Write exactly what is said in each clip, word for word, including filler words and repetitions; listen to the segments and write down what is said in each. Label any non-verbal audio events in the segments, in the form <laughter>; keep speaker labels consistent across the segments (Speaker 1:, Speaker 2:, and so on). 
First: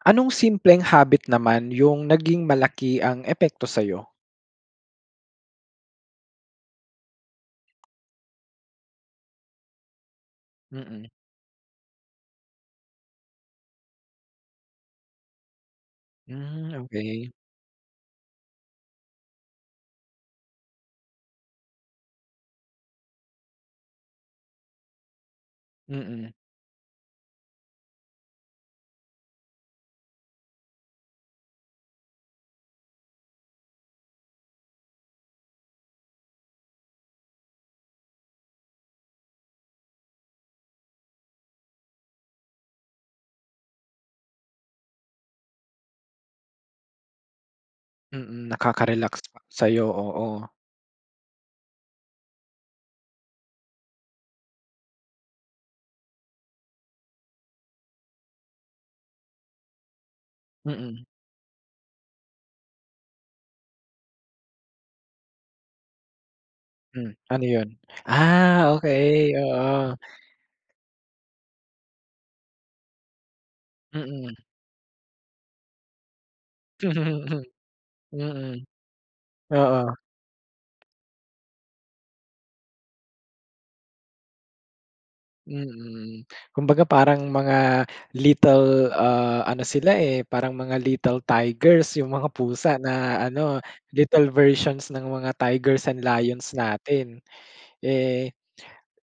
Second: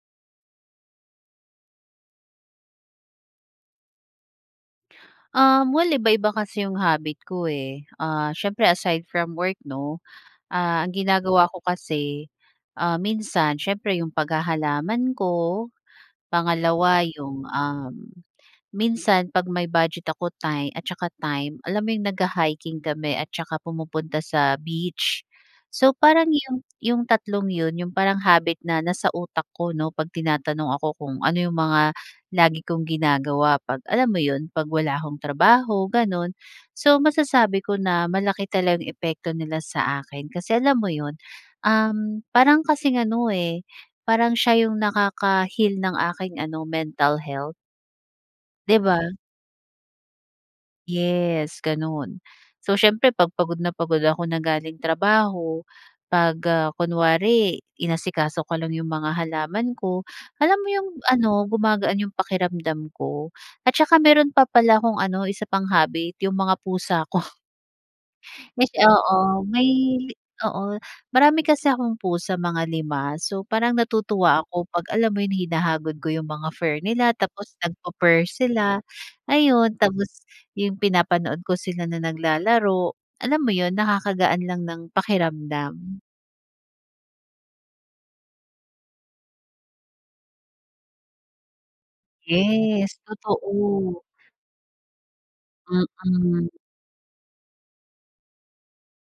Speaker 1: Anong simpleng habit naman yung naging malaki ang epekto sayo?
Speaker 2: Um, well iba-iba kasi yung habit ko eh. Ah, siyempre aside from work 'no, ah, ang
Speaker 1: Mm.
Speaker 2: ginagawa ko kasi, ah, minsan siyempre yung paghahalaman ko,
Speaker 1: Hmm
Speaker 2: pangalawa
Speaker 1: okey.
Speaker 2: yung um, minsan pag may budget ako ti time at saka time alam mo yung nag-ha-hiking kami at saka pumupunta sa beach. So parang
Speaker 1: Mm.
Speaker 2: yung yung tatlong yun yung parang habit na nasa utak ko 'no, pag tinatanong ako kung ano yung mga lagi kong ginagawa, pag alam mo yun, pag wala akong trabaho, ganun. So masasabi ko na malaki talaga yung epekto nila sa akin, kasi alam mo yun, um, parang kasing ano eh, parang siya yung nakaka-heal ng aking ano, mental health.
Speaker 1: Mm,
Speaker 2: Di ba?
Speaker 1: nakaka-relax siya sayo, oo.
Speaker 2: Yes, ganun. So siyempre pag pagod na pagod ako na galing trabaho, pag ah, kunwari inasikaso ko lang yung mga halaman ko. Alam mo yung
Speaker 1: Mm.
Speaker 2: ano, gumagaan yung pakiramdam ko at saka meron pa pala kong ano, isa pang habit, yung mga pusa
Speaker 1: Hmm,
Speaker 2: ko.
Speaker 1: ano yun?
Speaker 2: Yes
Speaker 1: Ah, okey,
Speaker 2: oo may
Speaker 1: oo.
Speaker 2: oo marami kasi akong pusa, mga lima. So parang
Speaker 1: Mm.
Speaker 2: natutuwa ako pag alam mo yun, hinahagod ko yung mga fur nila,
Speaker 1: <chuckles>
Speaker 2: tapos nag pu-purr
Speaker 1: Mm.
Speaker 2: sila, ayun.
Speaker 1: Oo.
Speaker 2: Tapos yung pinapanood ko sila na naglalaro. Alam mo yun? Nakakagaan lang ng pakiramdam.
Speaker 1: Mm. Kumbaga parang mga little ah, ano sila eh, parang mga little tigers yung mga pusa
Speaker 2: Yes,
Speaker 1: na ano,
Speaker 2: totoo.
Speaker 1: little versions ng mga tigers and
Speaker 2: Mm.
Speaker 1: lions natin. Eh,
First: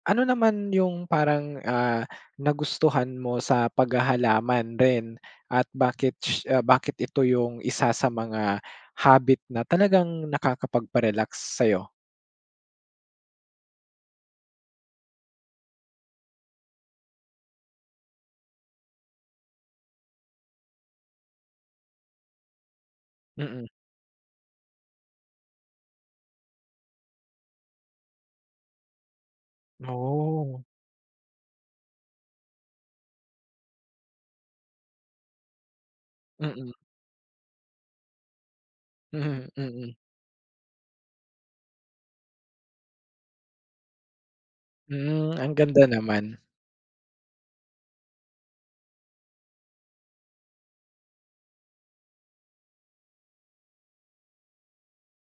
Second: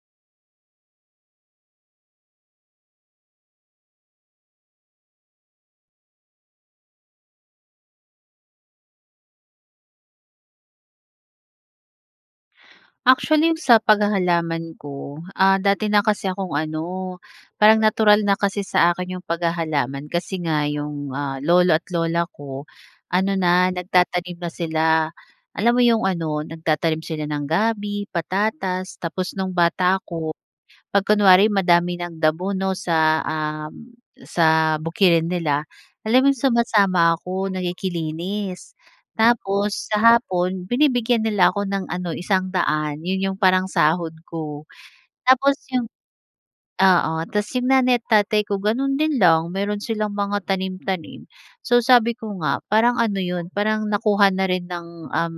Speaker 1: ano naman yung parang ah, nagustuhan mo sa paghahalaman rin at bakit sh bakit ito yung isa sa mga habit na talagang nakakapag-pa-relax sayo?
Speaker 2: Actually, 'yong sa paghahalaman ko, ah, dati na kasi akong ano, parang natural na kasi sa akin 'yong paghahalaman. Kasi nga, 'yong, ah, lolo at lola ko ano
Speaker 1: Mm.
Speaker 2: na nagtatanim na sila, alam mo 'yong ano, nagtatanim sila ng gabi, patatas. Tapos, no'ng bata ako,
Speaker 1: Oh.
Speaker 2: 'pag kunwari madami ng damo, 'no, sa, um, sa bukirin nila, alam mo 'yong
Speaker 1: Mm.
Speaker 2: sumasama ako, nakiki-linis
Speaker 1: Mhm,
Speaker 2: tapos
Speaker 1: mm.
Speaker 2: sa hapon, binibigyan nila ako ng ano, isang daan 'yon 'yong parang sahod ko.
Speaker 1: Hmm, ang
Speaker 2: Tapos
Speaker 1: ganda
Speaker 2: 'yong
Speaker 1: naman.
Speaker 2: oo, tas 'yong nanay at tatay ko gano'n din lang, meron silang mga tanim-tanim. So, sabi ko nga, parang ano 'yon, parang nakuha na rin ng um,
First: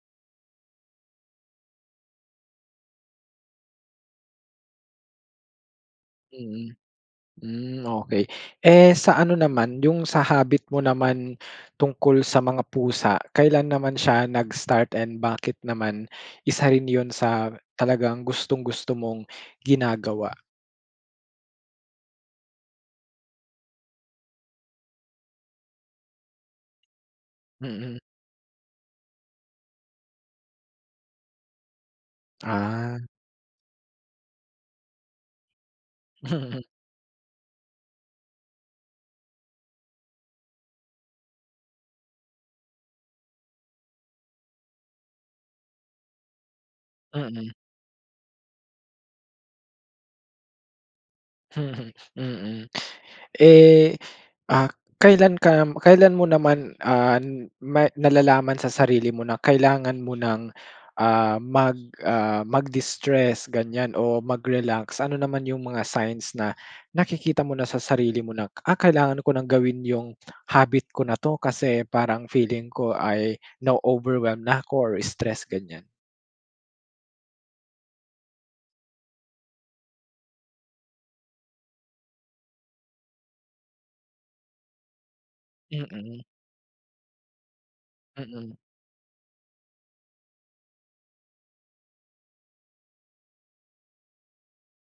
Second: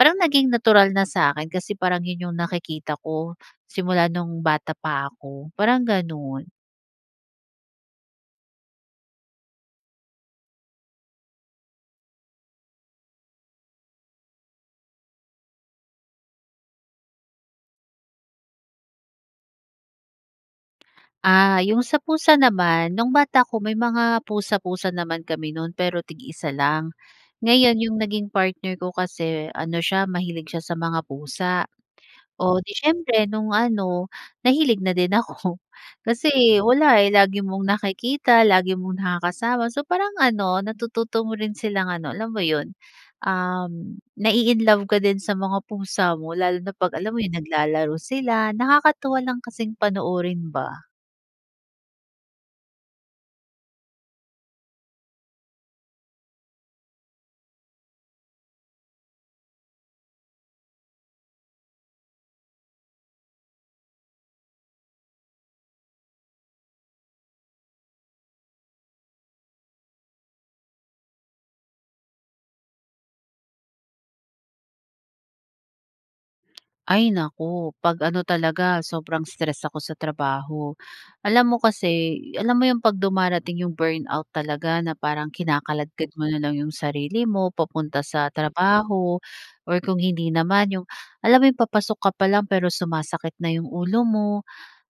Speaker 2: parang naging natural na sa'kin kasi parang 'yong nakikita ko simula no'ng bata pa ako, parang gano'n.
Speaker 1: Mm. Hmm, okey. Eh, sa ano naman 'yong sa habit mo naman, tungkol sa mga pusa. Kailan naman siya nag-start and bakit naman, isa rin 'yon sa talagang gustong-gusto mong ginagawa?
Speaker 2: Ah, 'yong sa pusa naman noong bata ko, may mga pusa-pusa naman kami noon, pero tig-isa lang, ngayon
Speaker 1: Mm.
Speaker 2: 'yong naging partner ko kasi ano siya, mahilig siya sa mga pusa. O di
Speaker 1: Ah.
Speaker 2: siyempre noong ano, nahilig na din ako, kasi wala eh, lagi mong nakikita, lagi mo nakakasama, so parang ano, natututo mo rin silang ano, alam mo 'yon, um, na-i-inlove ka din sa mga pusa mo, lalo na 'pag alam mo 'yong
Speaker 1: Mm.
Speaker 2: naglalaro sila, nakakatuwa lang kasing panoorin ba.
Speaker 1: <chuckles> Mm. Eh, ah, kailan ka kailan mo naman, ah, may nalalaman sa sarili mo na kailangan mo ng, ah, mag, ah, mag-distress ganyan o mag-relax? Ano naman yung mga signs na nakikita mo na sa sarili mo na, ah, kailangan ko ng gawin yung habit ko na 'to, kasi parang feeling ko ay na-o-overwhelm na ko or stressed ganyan?
Speaker 2: Ay naku, pag ano talaga, sobrang stress ako sa trabaho. Alam mo kasi, alam mo 'yong pag dumarating 'yong burnout talaga na parang kinakaladkad
Speaker 1: Mm.
Speaker 2: mo na lang 'yong sarili mo papunta sa
Speaker 1: Mm.
Speaker 2: trabaho. Or kung hindi naman 'yong, alam mo 'yong papasok ka pa lang pero sumasakit na 'yong ulo mo.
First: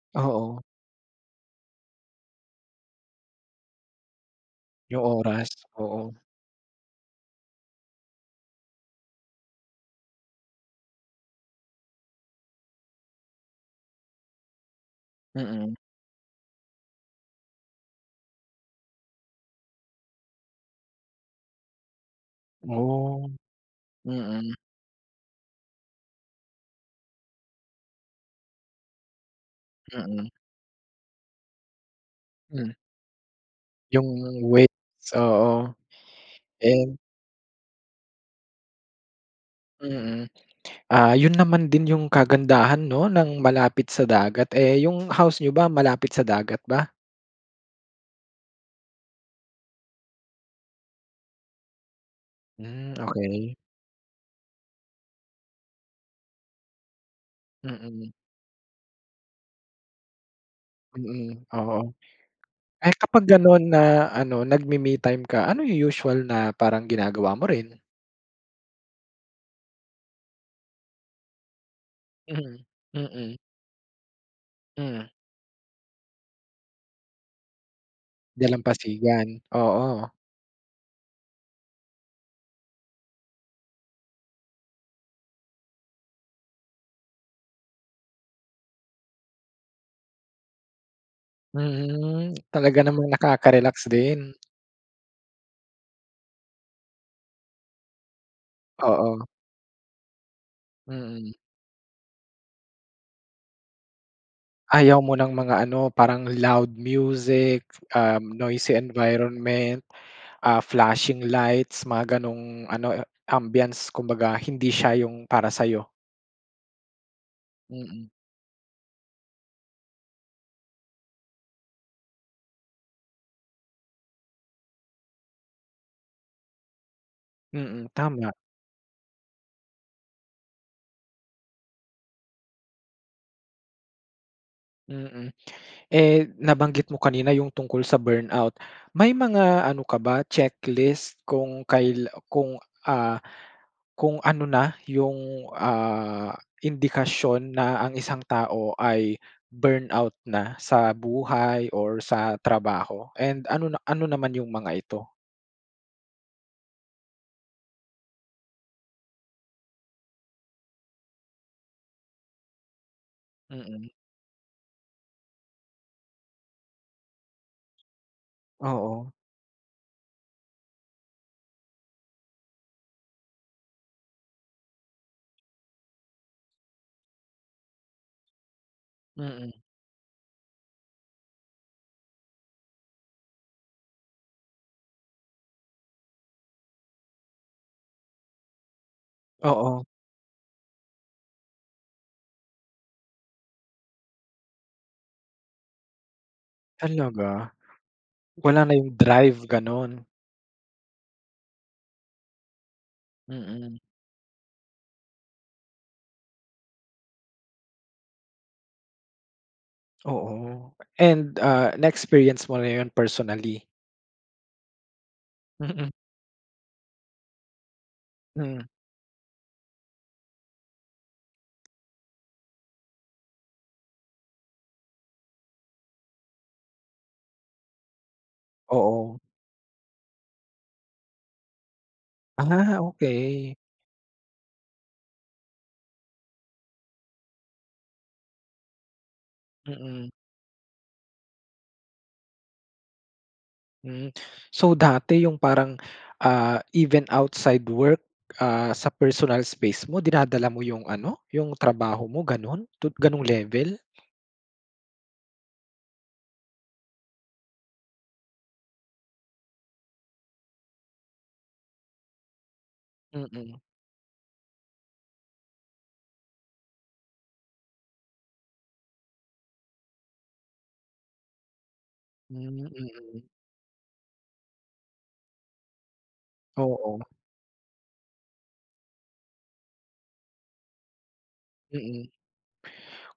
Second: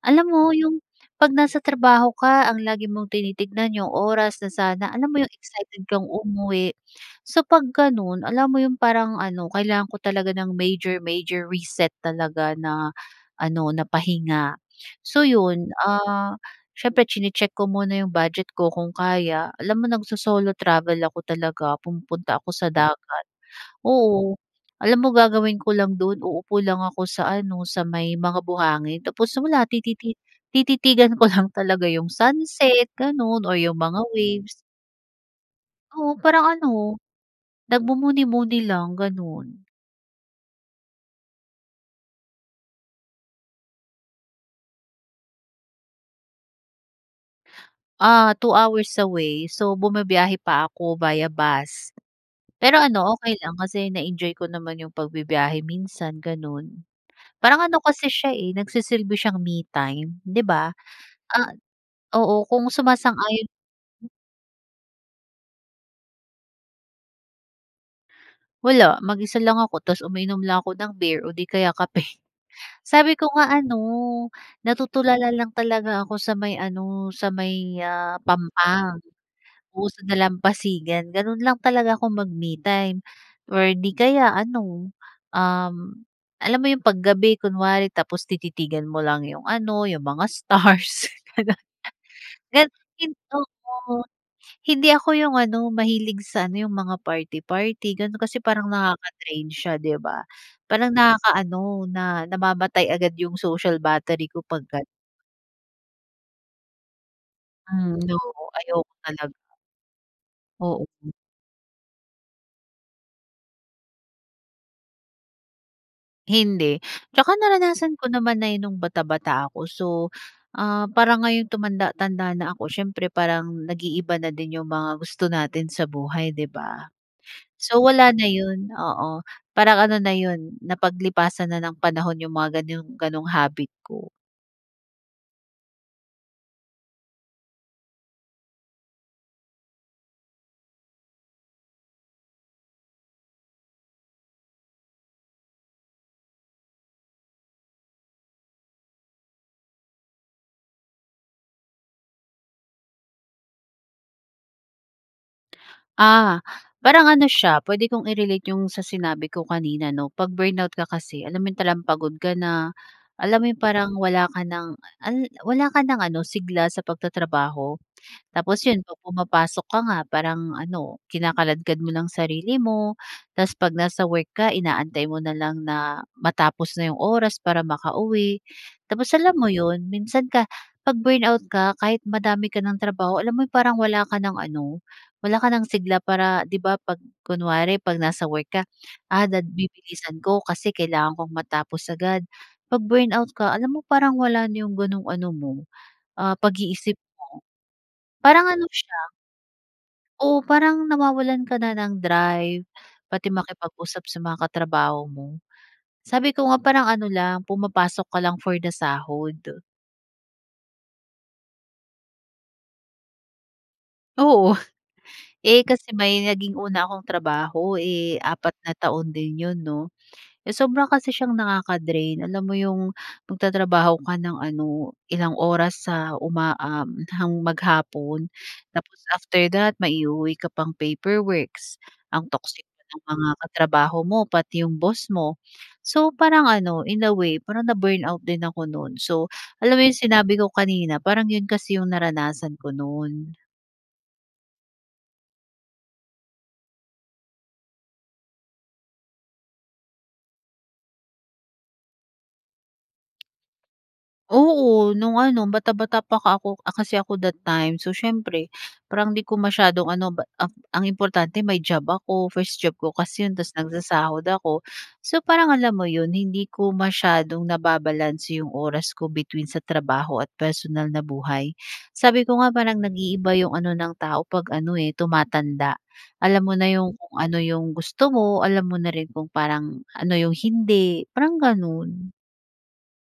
Speaker 2: Alam mo
Speaker 1: Oo.
Speaker 2: 'yong pag nasa trabaho ka, ang lagi mong tinitignan 'yong oras na sana,
Speaker 1: Yung
Speaker 2: alam mo 'yong
Speaker 1: oras?
Speaker 2: excited kang
Speaker 1: Oo.
Speaker 2: umuwi. So pag ganun, alam mo 'yong parang ano, kailangan ko talaga ng major, major reset talaga na ano, na pahinga. So yun,
Speaker 1: Mm.
Speaker 2: ah, siyempre chine-check ko muna iyong budget ko kung kaya. Alam mo nagsosolo travel ako talaga, pumupunta ako sa dagat.
Speaker 1: Oh.
Speaker 2: Oo,
Speaker 1: Mm.
Speaker 2: alam mo gagawin ko lang dun? Uupo lang ako sa ano, sa may mga buhangin, tapos wala, tititi
Speaker 1: Mm.
Speaker 2: tititigan ko lang talaga 'yong
Speaker 1: Hmm.
Speaker 2: sunset ganun or 'yong mga
Speaker 1: Yung
Speaker 2: waves.
Speaker 1: waves? Oo.
Speaker 2: Oo, parang
Speaker 1: And
Speaker 2: ano, nagmumuni-muni lang, ganun.
Speaker 1: Mm, ah, yun naman din yung kagandahan 'no ng malapit sa dagat. Eh 'yong house niyo ba malapit sa dagat ba?
Speaker 2: Ah, two hours away, so bumibiyahe pa ako via bus. Pero
Speaker 1: Hmm,
Speaker 2: ano okey lang
Speaker 1: okey.
Speaker 2: kasi na-enjoy ko naman iyong pagbibiyahe minsan, ganoon. Parang ano
Speaker 1: Mm.
Speaker 2: kasi siya, eh, nagsisilbi siyang me time 'di ba?
Speaker 1: Mm,
Speaker 2: Ah
Speaker 1: oo,
Speaker 2: oo kung
Speaker 1: ay kapag
Speaker 2: sumasang-ayon
Speaker 1: ganon na ano nagmi me-time ka, ano yung usual na parang ginagawa mo rin?
Speaker 2: Wala, mag-isa lang ako tapos umiinom lang ako ng beer o 'di kaya kape. <chuckles>
Speaker 1: <chuckles>
Speaker 2: Sabi ko
Speaker 1: Mm.
Speaker 2: nga ano
Speaker 1: Mm.
Speaker 2: natutulala lang talaga ako sa may ano, sa may, ah, pampang
Speaker 1: Dalampasigan?
Speaker 2: oo sa
Speaker 1: Oo.
Speaker 2: may dalampasigan. Ganoon lang talaga ako mag-me time or 'di kaya ano, um, alam mo iyong pag gabi kunwari tapos tititigan mo lang iyong ano iyong mga stars, gano'n.
Speaker 1: Mm,
Speaker 2: Ganun
Speaker 1: talaga namang nakaka-relax
Speaker 2: <unintelligible>
Speaker 1: din.
Speaker 2: hindi ako yung ano mahilig sa ano yung mga party-party ganun kasi parang
Speaker 1: Oo.
Speaker 2: nakaka-drain siya di ba. Parang
Speaker 1: Mm.
Speaker 2: nakakaano na namamatay agad yung social battery ko pag ganun.
Speaker 1: Ayaw mo ng mga ano parang loud music,
Speaker 2: Hmm, no,
Speaker 1: um, noisy
Speaker 2: ayoko talaga.
Speaker 1: environment, ah,
Speaker 2: Oo. <unintelligible>
Speaker 1: flashing lights mga ganong ano ambience, kumbaga hindi siya yung para sa iyo?
Speaker 2: Hindi. Tsaka naranasan
Speaker 1: Mm.
Speaker 2: ko naman na 'yon no'ng bata-bata ako. So, ah, parang ngayon tumanda-tanda na ako siyempre parang nag-iiba na din 'yong mga gusto natin sa buhay, 'di ba? So,
Speaker 1: Mm,
Speaker 2: wala na
Speaker 1: tama.
Speaker 2: 'yon, oo, parang ano na 'yon, napaglipasan na ng panahon 'yong mga gano'n gano'ng habit ko.
Speaker 1: Mm. Eh, nabanggit mo kanina 'yong tungkol sa burnout. May mga ano ka ba checklist kung kail kung ah, kung ano na 'yong, ah, indikasyon na ang isang tao ay burnout na sa buhay or sa trabaho, and ano na ano naman 'yong mga ito?
Speaker 2: Ah. Parang ano siya, puwede kong i-relate 'yong sa sinabi ko kanina, 'no, 'pag burnout ka kasi, alam mo 'yong talagang pagod ka na, alam mo 'yong
Speaker 1: Mm.
Speaker 2: parang wala ka ng, al wala ka ng ano, sigla sa pagtatrabaho. Tapos, 'yon 'pag
Speaker 1: Oo.
Speaker 2: pumapasok ka nga parang ano, kinakaladkad mo lang sarili mo, tas 'pag nasa work ka inaantay mo na lang na matapos na 'yong oras para makauwi. Tapos, alam mo
Speaker 1: Mm.
Speaker 2: 'yon, minsan ka 'pag burnout ka kahit madami ka ng trabaho, alam mo 'yong parang wala ka ng ano, wala ka nang sigla para, 'di ba, 'pag kunwari 'pag nasa work ka, ah, dad
Speaker 1: Oo.
Speaker 2: bibilisan ko kasi kailangan kong matapos agad. 'Pag burnout ka alam mo parang wala na 'yong gano'ng ano mo, ah, pag-iisip mo.
Speaker 1: Talaga?
Speaker 2: Parang
Speaker 1: Wala
Speaker 2: ano
Speaker 1: na 'yong
Speaker 2: siya
Speaker 1: drive, gano'n?
Speaker 2: Oo, parang nawawalan ka na ng drive, pati
Speaker 1: Mm.
Speaker 2: makipag-usap sa mga katrabaho mo. Sabi ko nga, parang ano lang, pumapasok ka lang for the sahod.
Speaker 1: Oo, and, ah, na experience mo na yun personally?
Speaker 2: Oo. <chuckles> Eh,
Speaker 1: Mhm.
Speaker 2: kasi may naging una akong trabaho, eh, apat
Speaker 1: Hmm.
Speaker 2: na taon din 'yon, 'no? Sobra kasi siyang nakaka-drain. Alam mo 'yong magtatrabaho ka ng ano ilang oras sa uma uhm, hang maghapon. Tapos
Speaker 1: Oo.
Speaker 2: after that may i-uuwi ka pang paperworks, ang toxic
Speaker 1: Ah,
Speaker 2: ng mga
Speaker 1: okey.
Speaker 2: katrabaho mo pati 'yong boss mo. So, parang ano in a way parang na-burnout din ako no'n. So, alam mo 'yong
Speaker 1: Mm.
Speaker 2: sinabi ko kanina parang 'yon kasi 'yong naranasan ko no'n.
Speaker 1: Hmm. So, dati yung parang, ah, even outside work, ah, sa personal space mo dinadala mo yung ano, yung trabaho mo ganun to ganong level?
Speaker 2: Oo, no'ng ano bata-bata pa ka ako, ah, kasi ako that time. So, siyempre parang 'di ko masyadong ano b ang ang importante may job ako, first job ko kasi 'yon tapos
Speaker 1: Mm.
Speaker 2: nagsasahod ako. So, parang alam mo 'yon hindi ko masyadong nababalanse 'yong oras ko between sa trabaho at personal na buhay. Sabi ko nga
Speaker 1: Hmm,
Speaker 2: parang
Speaker 1: mm.
Speaker 2: nag-iiba 'yong ano ng tao 'pag ano, eh, tumatanda. Alam mo na
Speaker 1: Oo.
Speaker 2: 'yong kung ano 'yong gusto mo, alam mo na rin kung parang ano 'yong hindi, parang
Speaker 1: Mm,
Speaker 2: gano'n.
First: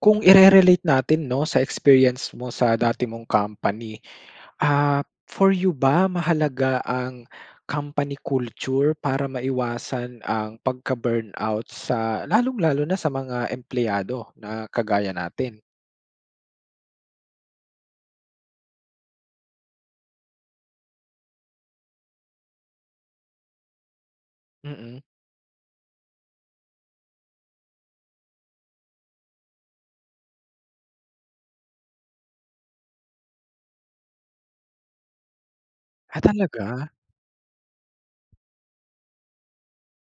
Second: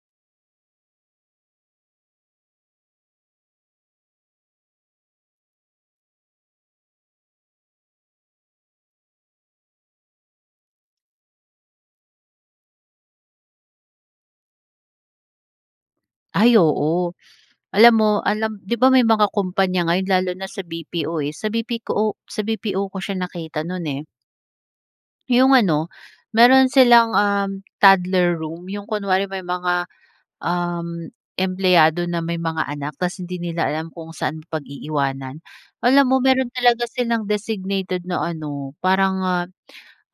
Speaker 1: kung ire-relate natin, 'no, sa experience mo sa dati mong company. Ah, for you ba mahalaga ang company culture, para maiwasan ang pagka-burnout sa lalong lalo na sa mga empleyado na kagaya natin?
Speaker 2: Ay oo, alam mo alam 'di ba may mga kompanya ngayon lalo na sa B-P-O eh, sa BP ko o sa B-P-O ko siya nakita noon eh.
Speaker 1: Mm.
Speaker 2: 'Yong ano, meron silang um, toddler room, 'yong kunwari may mga um, empleyado na may mga anak tas hindi nila alam kung saan pag-iiwanan. Alam mo
Speaker 1: Ah
Speaker 2: meron
Speaker 1: talaga?
Speaker 2: talaga silang designated na ano, parang, ah,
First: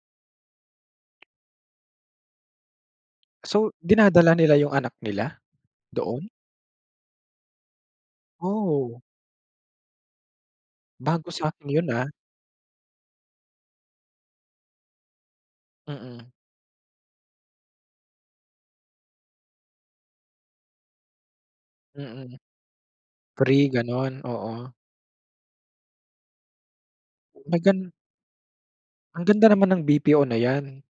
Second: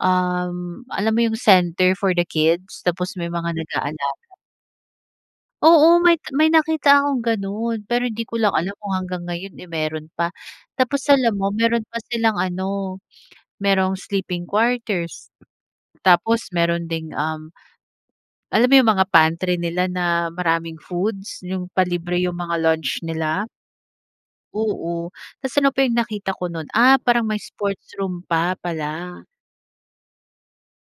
Speaker 2: um, alam mo 'yong center for the kids? Tapos may mga
Speaker 1: So,
Speaker 2: nag-aalaga.
Speaker 1: dinadala nila yung anak nila?
Speaker 2: Oo may
Speaker 1: Doon?
Speaker 2: may nakita akong ganun, pero hindi ko lang alam kung
Speaker 1: Oh.
Speaker 2: hanggang ngayon eh meron pa. Tapos
Speaker 1: Bago
Speaker 2: alam mo
Speaker 1: sa akin
Speaker 2: meron
Speaker 1: yun
Speaker 2: pa
Speaker 1: ah.
Speaker 2: silang ano, merong sleeping quarters,
Speaker 1: Mm.
Speaker 2: tapos meron ding um, alam mo yung mga pantry nila na maraming foods? Yung palibre
Speaker 1: Mm,
Speaker 2: yung mga lunch nila?
Speaker 1: free ganun? Oo.
Speaker 2: Oo, tas ano pa yung nakita ko nun, ah, parang may
Speaker 1: Magan
Speaker 2: sports room pa
Speaker 1: Ang
Speaker 2: pala.
Speaker 1: ganda naman ng B-P-O na 'yan.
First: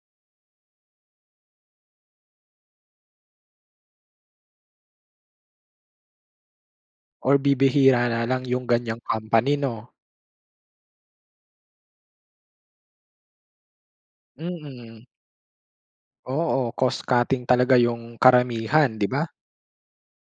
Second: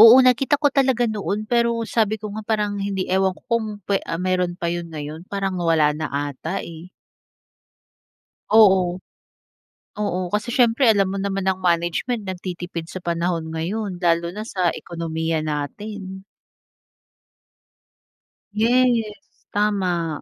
Speaker 2: Oo nakita ko talaga noon pero sabi ko nga parang hindi, ewan ko kung pe ah, meron pa yun ngayon parang wala na ata eh.
Speaker 1: Or bibihira na lang, yung ganyang
Speaker 2: Oo.
Speaker 1: company, 'no?
Speaker 2: Oo, kasi siyempre alam mo naman ang management nagtitipid sa panahon ngayon, lalo na sa
Speaker 1: Mm.
Speaker 2: ekonomiya natin.
Speaker 1: Oo, cost cutting talaga yung karamihan, 'di
Speaker 2: Yes,
Speaker 1: ba?
Speaker 2: tama.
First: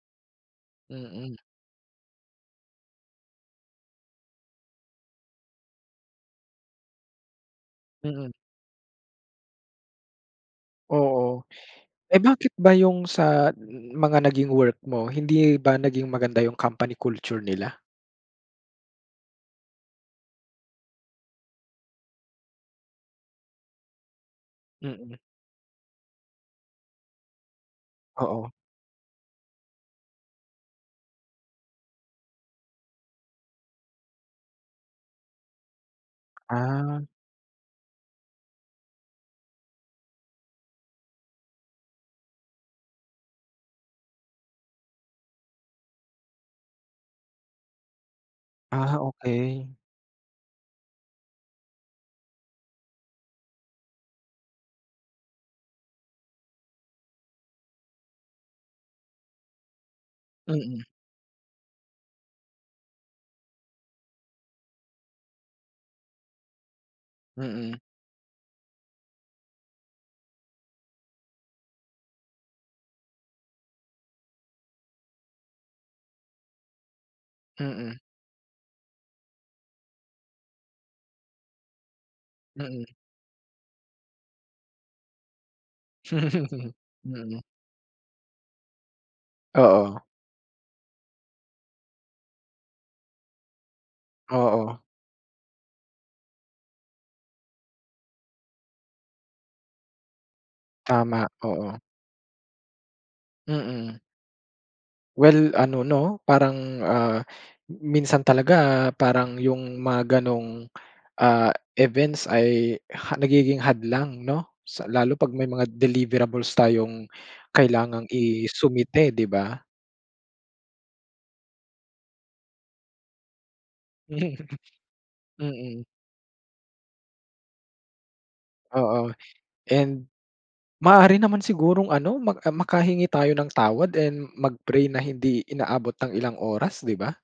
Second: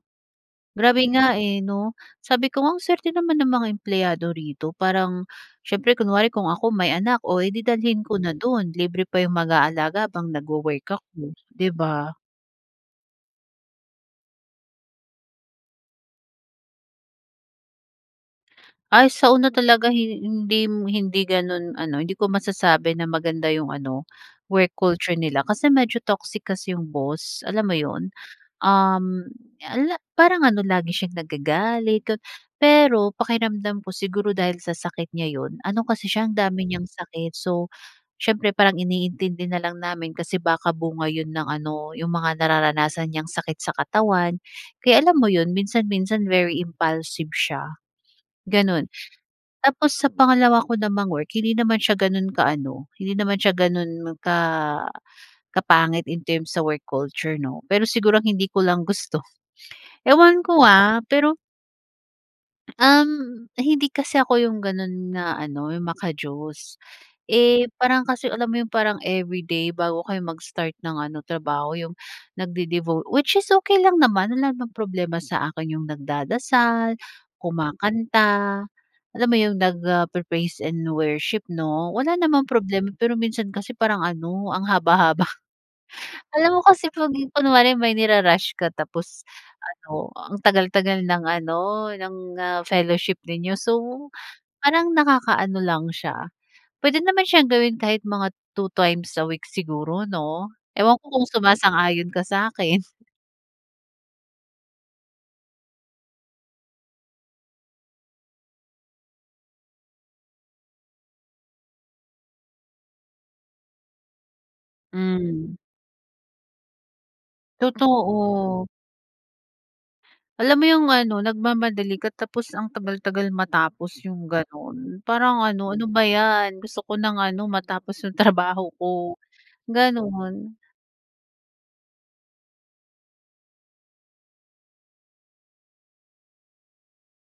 Speaker 2: Grabe
Speaker 1: Mm.
Speaker 2: nga, eh, 'no? Sabi ko nga, "Ang swerte naman ng mga empleyado rito." Parang siyempre, kunwari kung ako may anak, oh, edi, dalhin ko
Speaker 1: Mm.
Speaker 2: na do'n. Libre pa 'yong mag-aalaga habang nagwo-work ako,
Speaker 1: Oo.
Speaker 2: 'di ba?
Speaker 1: Eh, bakit ba yung sa mga naging work mo, hindi ba naging maganda yung company culture nila?
Speaker 2: Ay, sa una talaga hi hindim hindi ganun ano, hindi ko masasabi na maganda yung ano, work culture
Speaker 1: Mm.
Speaker 2: nila. Kasi medyo toxic kasi yung boss, alam mo yun?
Speaker 1: Oo.
Speaker 2: Uhm, ala parang ano lagi siyang nagagalit ga pero pakiramdam ko, siguro dahil sa sakit niya yun. Ano kasi siya, ang dami niyang
Speaker 1: Ah.
Speaker 2: sakit. So, siyempre parang iniintindi na lang namin, kasi baka bunga yun ng ano yung mga nararanasan niyang sakit sa katawan. Kaya alam mo yun, minsan-minsan very impulsive siya, gano'n.
Speaker 1: Ah, okey.
Speaker 2: Tapos sa pangalawa ko namang work, hindi naman siya ganun ka ano, hindi naman siya ganun ka kapangit in terms sa work culture, 'no? Pero siguro ang hindi ko lang gusto <chuckles> ewan ko,
Speaker 1: Mm.
Speaker 2: ah, pero Um, hindi kasi ako yung ganun na ano, yung maka-Diyos. Eh,
Speaker 1: Mm.
Speaker 2: parang kasi alam mo yung parang everyday bago kayo mag-start ng ano, trabaho yung nagde-devo which is okey lang naman, wala naman problema sa akin yung nagdadasal,
Speaker 1: Mm.
Speaker 2: kumakanta, alam mo 'yong, nagpe-praise and worship 'no, wala namang
Speaker 1: Mm.
Speaker 2: problema pero minsan kasi parang ano, ang haba-haba. <chuckles> Alam mo
Speaker 1: <chuckles>
Speaker 2: kasi kung
Speaker 1: Mm.
Speaker 2: kunwari may niru-rush ka tapos,
Speaker 1: Oo.
Speaker 2: ano, ang tagal-tagal ng ano, ng ah, fellowship ninyo, so
Speaker 1: Oo.
Speaker 2: parang nakaka-ano lang siya, pwede naman siyang gawin kahit mga two times a week siguro 'no? Ewan ko
Speaker 1: Tama,
Speaker 2: kung
Speaker 1: oo.
Speaker 2: sumasang-ayon ka sa'kin?
Speaker 1: Mm. Well ano 'no, parang, ah, minsan talaga parang yung mga gano'ng, ah, events ay ha nagiging hadlang 'no, sa lalo pag may
Speaker 2: Hmm.
Speaker 1: mga deliverables tayong kailangang
Speaker 2: Totoo.
Speaker 1: isumite, 'di ba?
Speaker 2: Alam mo yung ano, nagmamadali ka tapos ang tagal-tagal matapos yung ganun,
Speaker 1: <chuckles>
Speaker 2: parang ano,
Speaker 1: Mm.
Speaker 2: ano ba yan, gusto ko ng ano matapos yung trabaho
Speaker 1: Oo,
Speaker 2: ko,
Speaker 1: and
Speaker 2: ganun.
Speaker 1: maaari naman sigurong ano, mak ah, makahingi tayo ng tawad and mag-pray na hindi inaabot ng ilang oras, 'di ba?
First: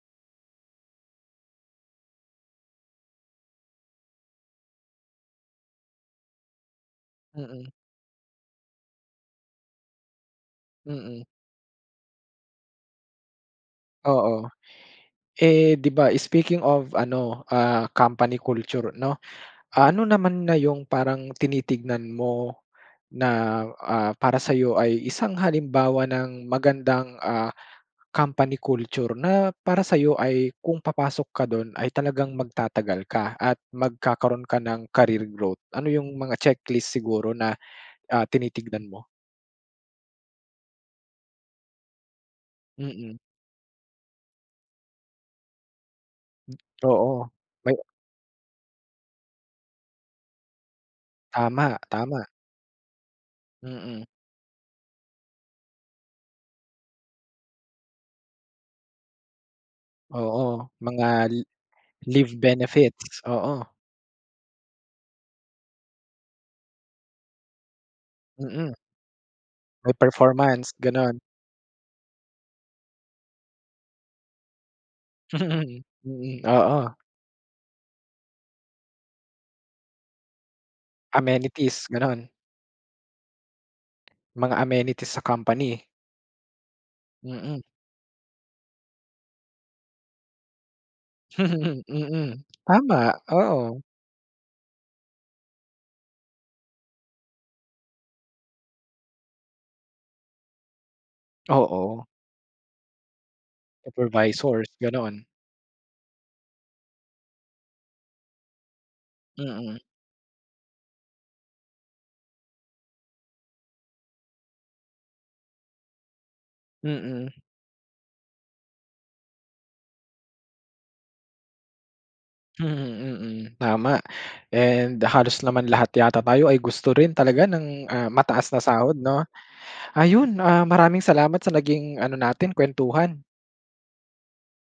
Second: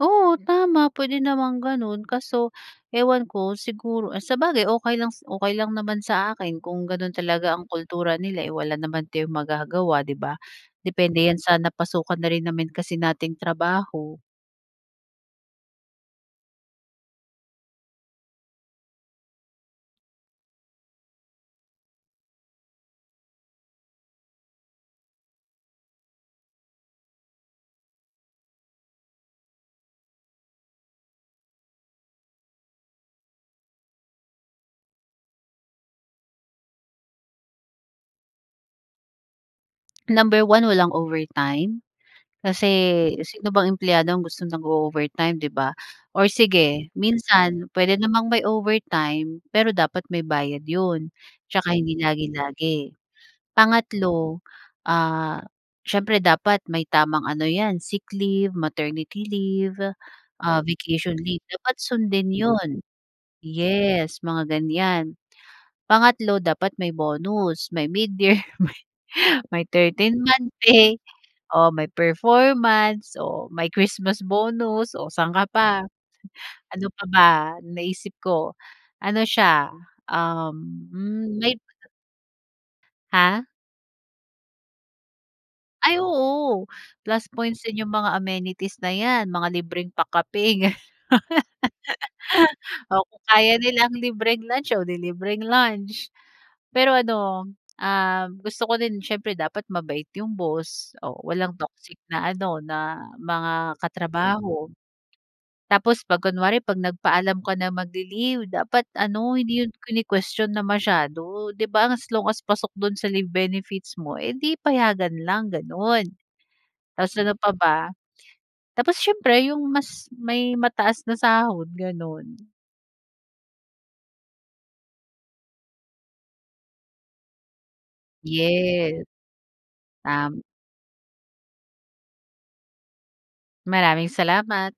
Speaker 2: Oo, tama, pwede namang ganun kaso ewan ko, siguro, eh, sabagay okey lang s okey lang naman sa akin kung ganun talaga ang
Speaker 1: Mm.
Speaker 2: kultura nila, eh, wala naman tayong magagawa, 'di ba?
Speaker 1: Mm.
Speaker 2: Depende' yan sa napasukan na rin naman kasi nating trabaho.
Speaker 1: Oo. Eh, di ba speaking of ano, ah, company culture 'no, ah, ano naman na yung parang tinitignan mo na, ah, para sa'yo ay isang halimbawa ng magandang, ah, company culture na para sa'yo ay kung papasok ka dun ay talagang magtatagal ka at magkakaro'n ka ng career growth? Ano yung mga checklist siguro na, ah, tinitignan mo?
Speaker 2: Number one, walang overtime kasi
Speaker 1: Mm.
Speaker 2: sino bang empleyado ang gusto nag-o-overtime, 'di ba? Or
Speaker 1: Mm.
Speaker 2: sige,
Speaker 1: Oo,
Speaker 2: minsan
Speaker 1: may
Speaker 2: puwede namang may overtime, pero dapat may bayad 'yon 'tsaka
Speaker 1: Tama,
Speaker 2: hindi
Speaker 1: tama.
Speaker 2: lagi-lagi.
Speaker 1: Mm.
Speaker 2: Pangatlo, ah, siyempre dapat may tamang ano 'yan, sick leave, maternity leave, ah,
Speaker 1: Oo,
Speaker 2: vacation
Speaker 1: mga li
Speaker 2: leave, dapat sundin
Speaker 1: leave
Speaker 2: 'yon.
Speaker 1: benefits, oo.
Speaker 2: Yes, mga ganyan. Pangatlo, dapat may bonus, may mid-year,
Speaker 1: Mm.
Speaker 2: may may
Speaker 1: May
Speaker 2: thirteen month
Speaker 1: performance,
Speaker 2: pay
Speaker 1: gano'n.
Speaker 2: o may performance o may Christmas bonus o saan ka
Speaker 1: Mm.
Speaker 2: pa?
Speaker 1: Mm,
Speaker 2: Ano
Speaker 1: oo.
Speaker 2: pa ba ang naisip ko? Ano siya, um, hmm may
Speaker 1: Amenities, gano'n.
Speaker 2: Ha?
Speaker 1: Mga amenities sa company.
Speaker 2: Ay oo. Plus
Speaker 1: Mm.
Speaker 2: points din yung mga amenities na 'yan, mga libreng pa-kape ganun.
Speaker 1: <laughs> Mm,
Speaker 2: <laughs> O
Speaker 1: tama,
Speaker 2: kung kaya
Speaker 1: oo.
Speaker 2: nilang libreng lunch, o 'di libreng lunch. Pero ano, ah, gusto ko din siyempre dapat mabait yung boss o walang toxic
Speaker 1: Oo.
Speaker 2: na ano, na mga katrabaho.
Speaker 1: Supervisors, gano'n.
Speaker 2: Tapos 'pag kunwari 'pag nagpaalam ka na mag-li-leave dapat ano, hindi 'yon
Speaker 1: Mm.
Speaker 2: kinukwestyon na masyado, 'di ba? As long as pasok do'n sa leave benefits mo, eh, 'di payagan lang, gano'n. Tapos
Speaker 1: Mm.
Speaker 2: ano pa ba? Tapos siyempre yung mas may mataas na sahod, gano'n.
Speaker 1: Mm, mm, tama. And halos naman lahat yata tayo ay gusto rin talaga ng, ah, mataas na sahod
Speaker 2: Yes,
Speaker 1: 'no? Ayun,
Speaker 2: tam
Speaker 1: ah, maraming salamat sa naging ano natin, kwentuhan.
Speaker 2: Maraming salamat.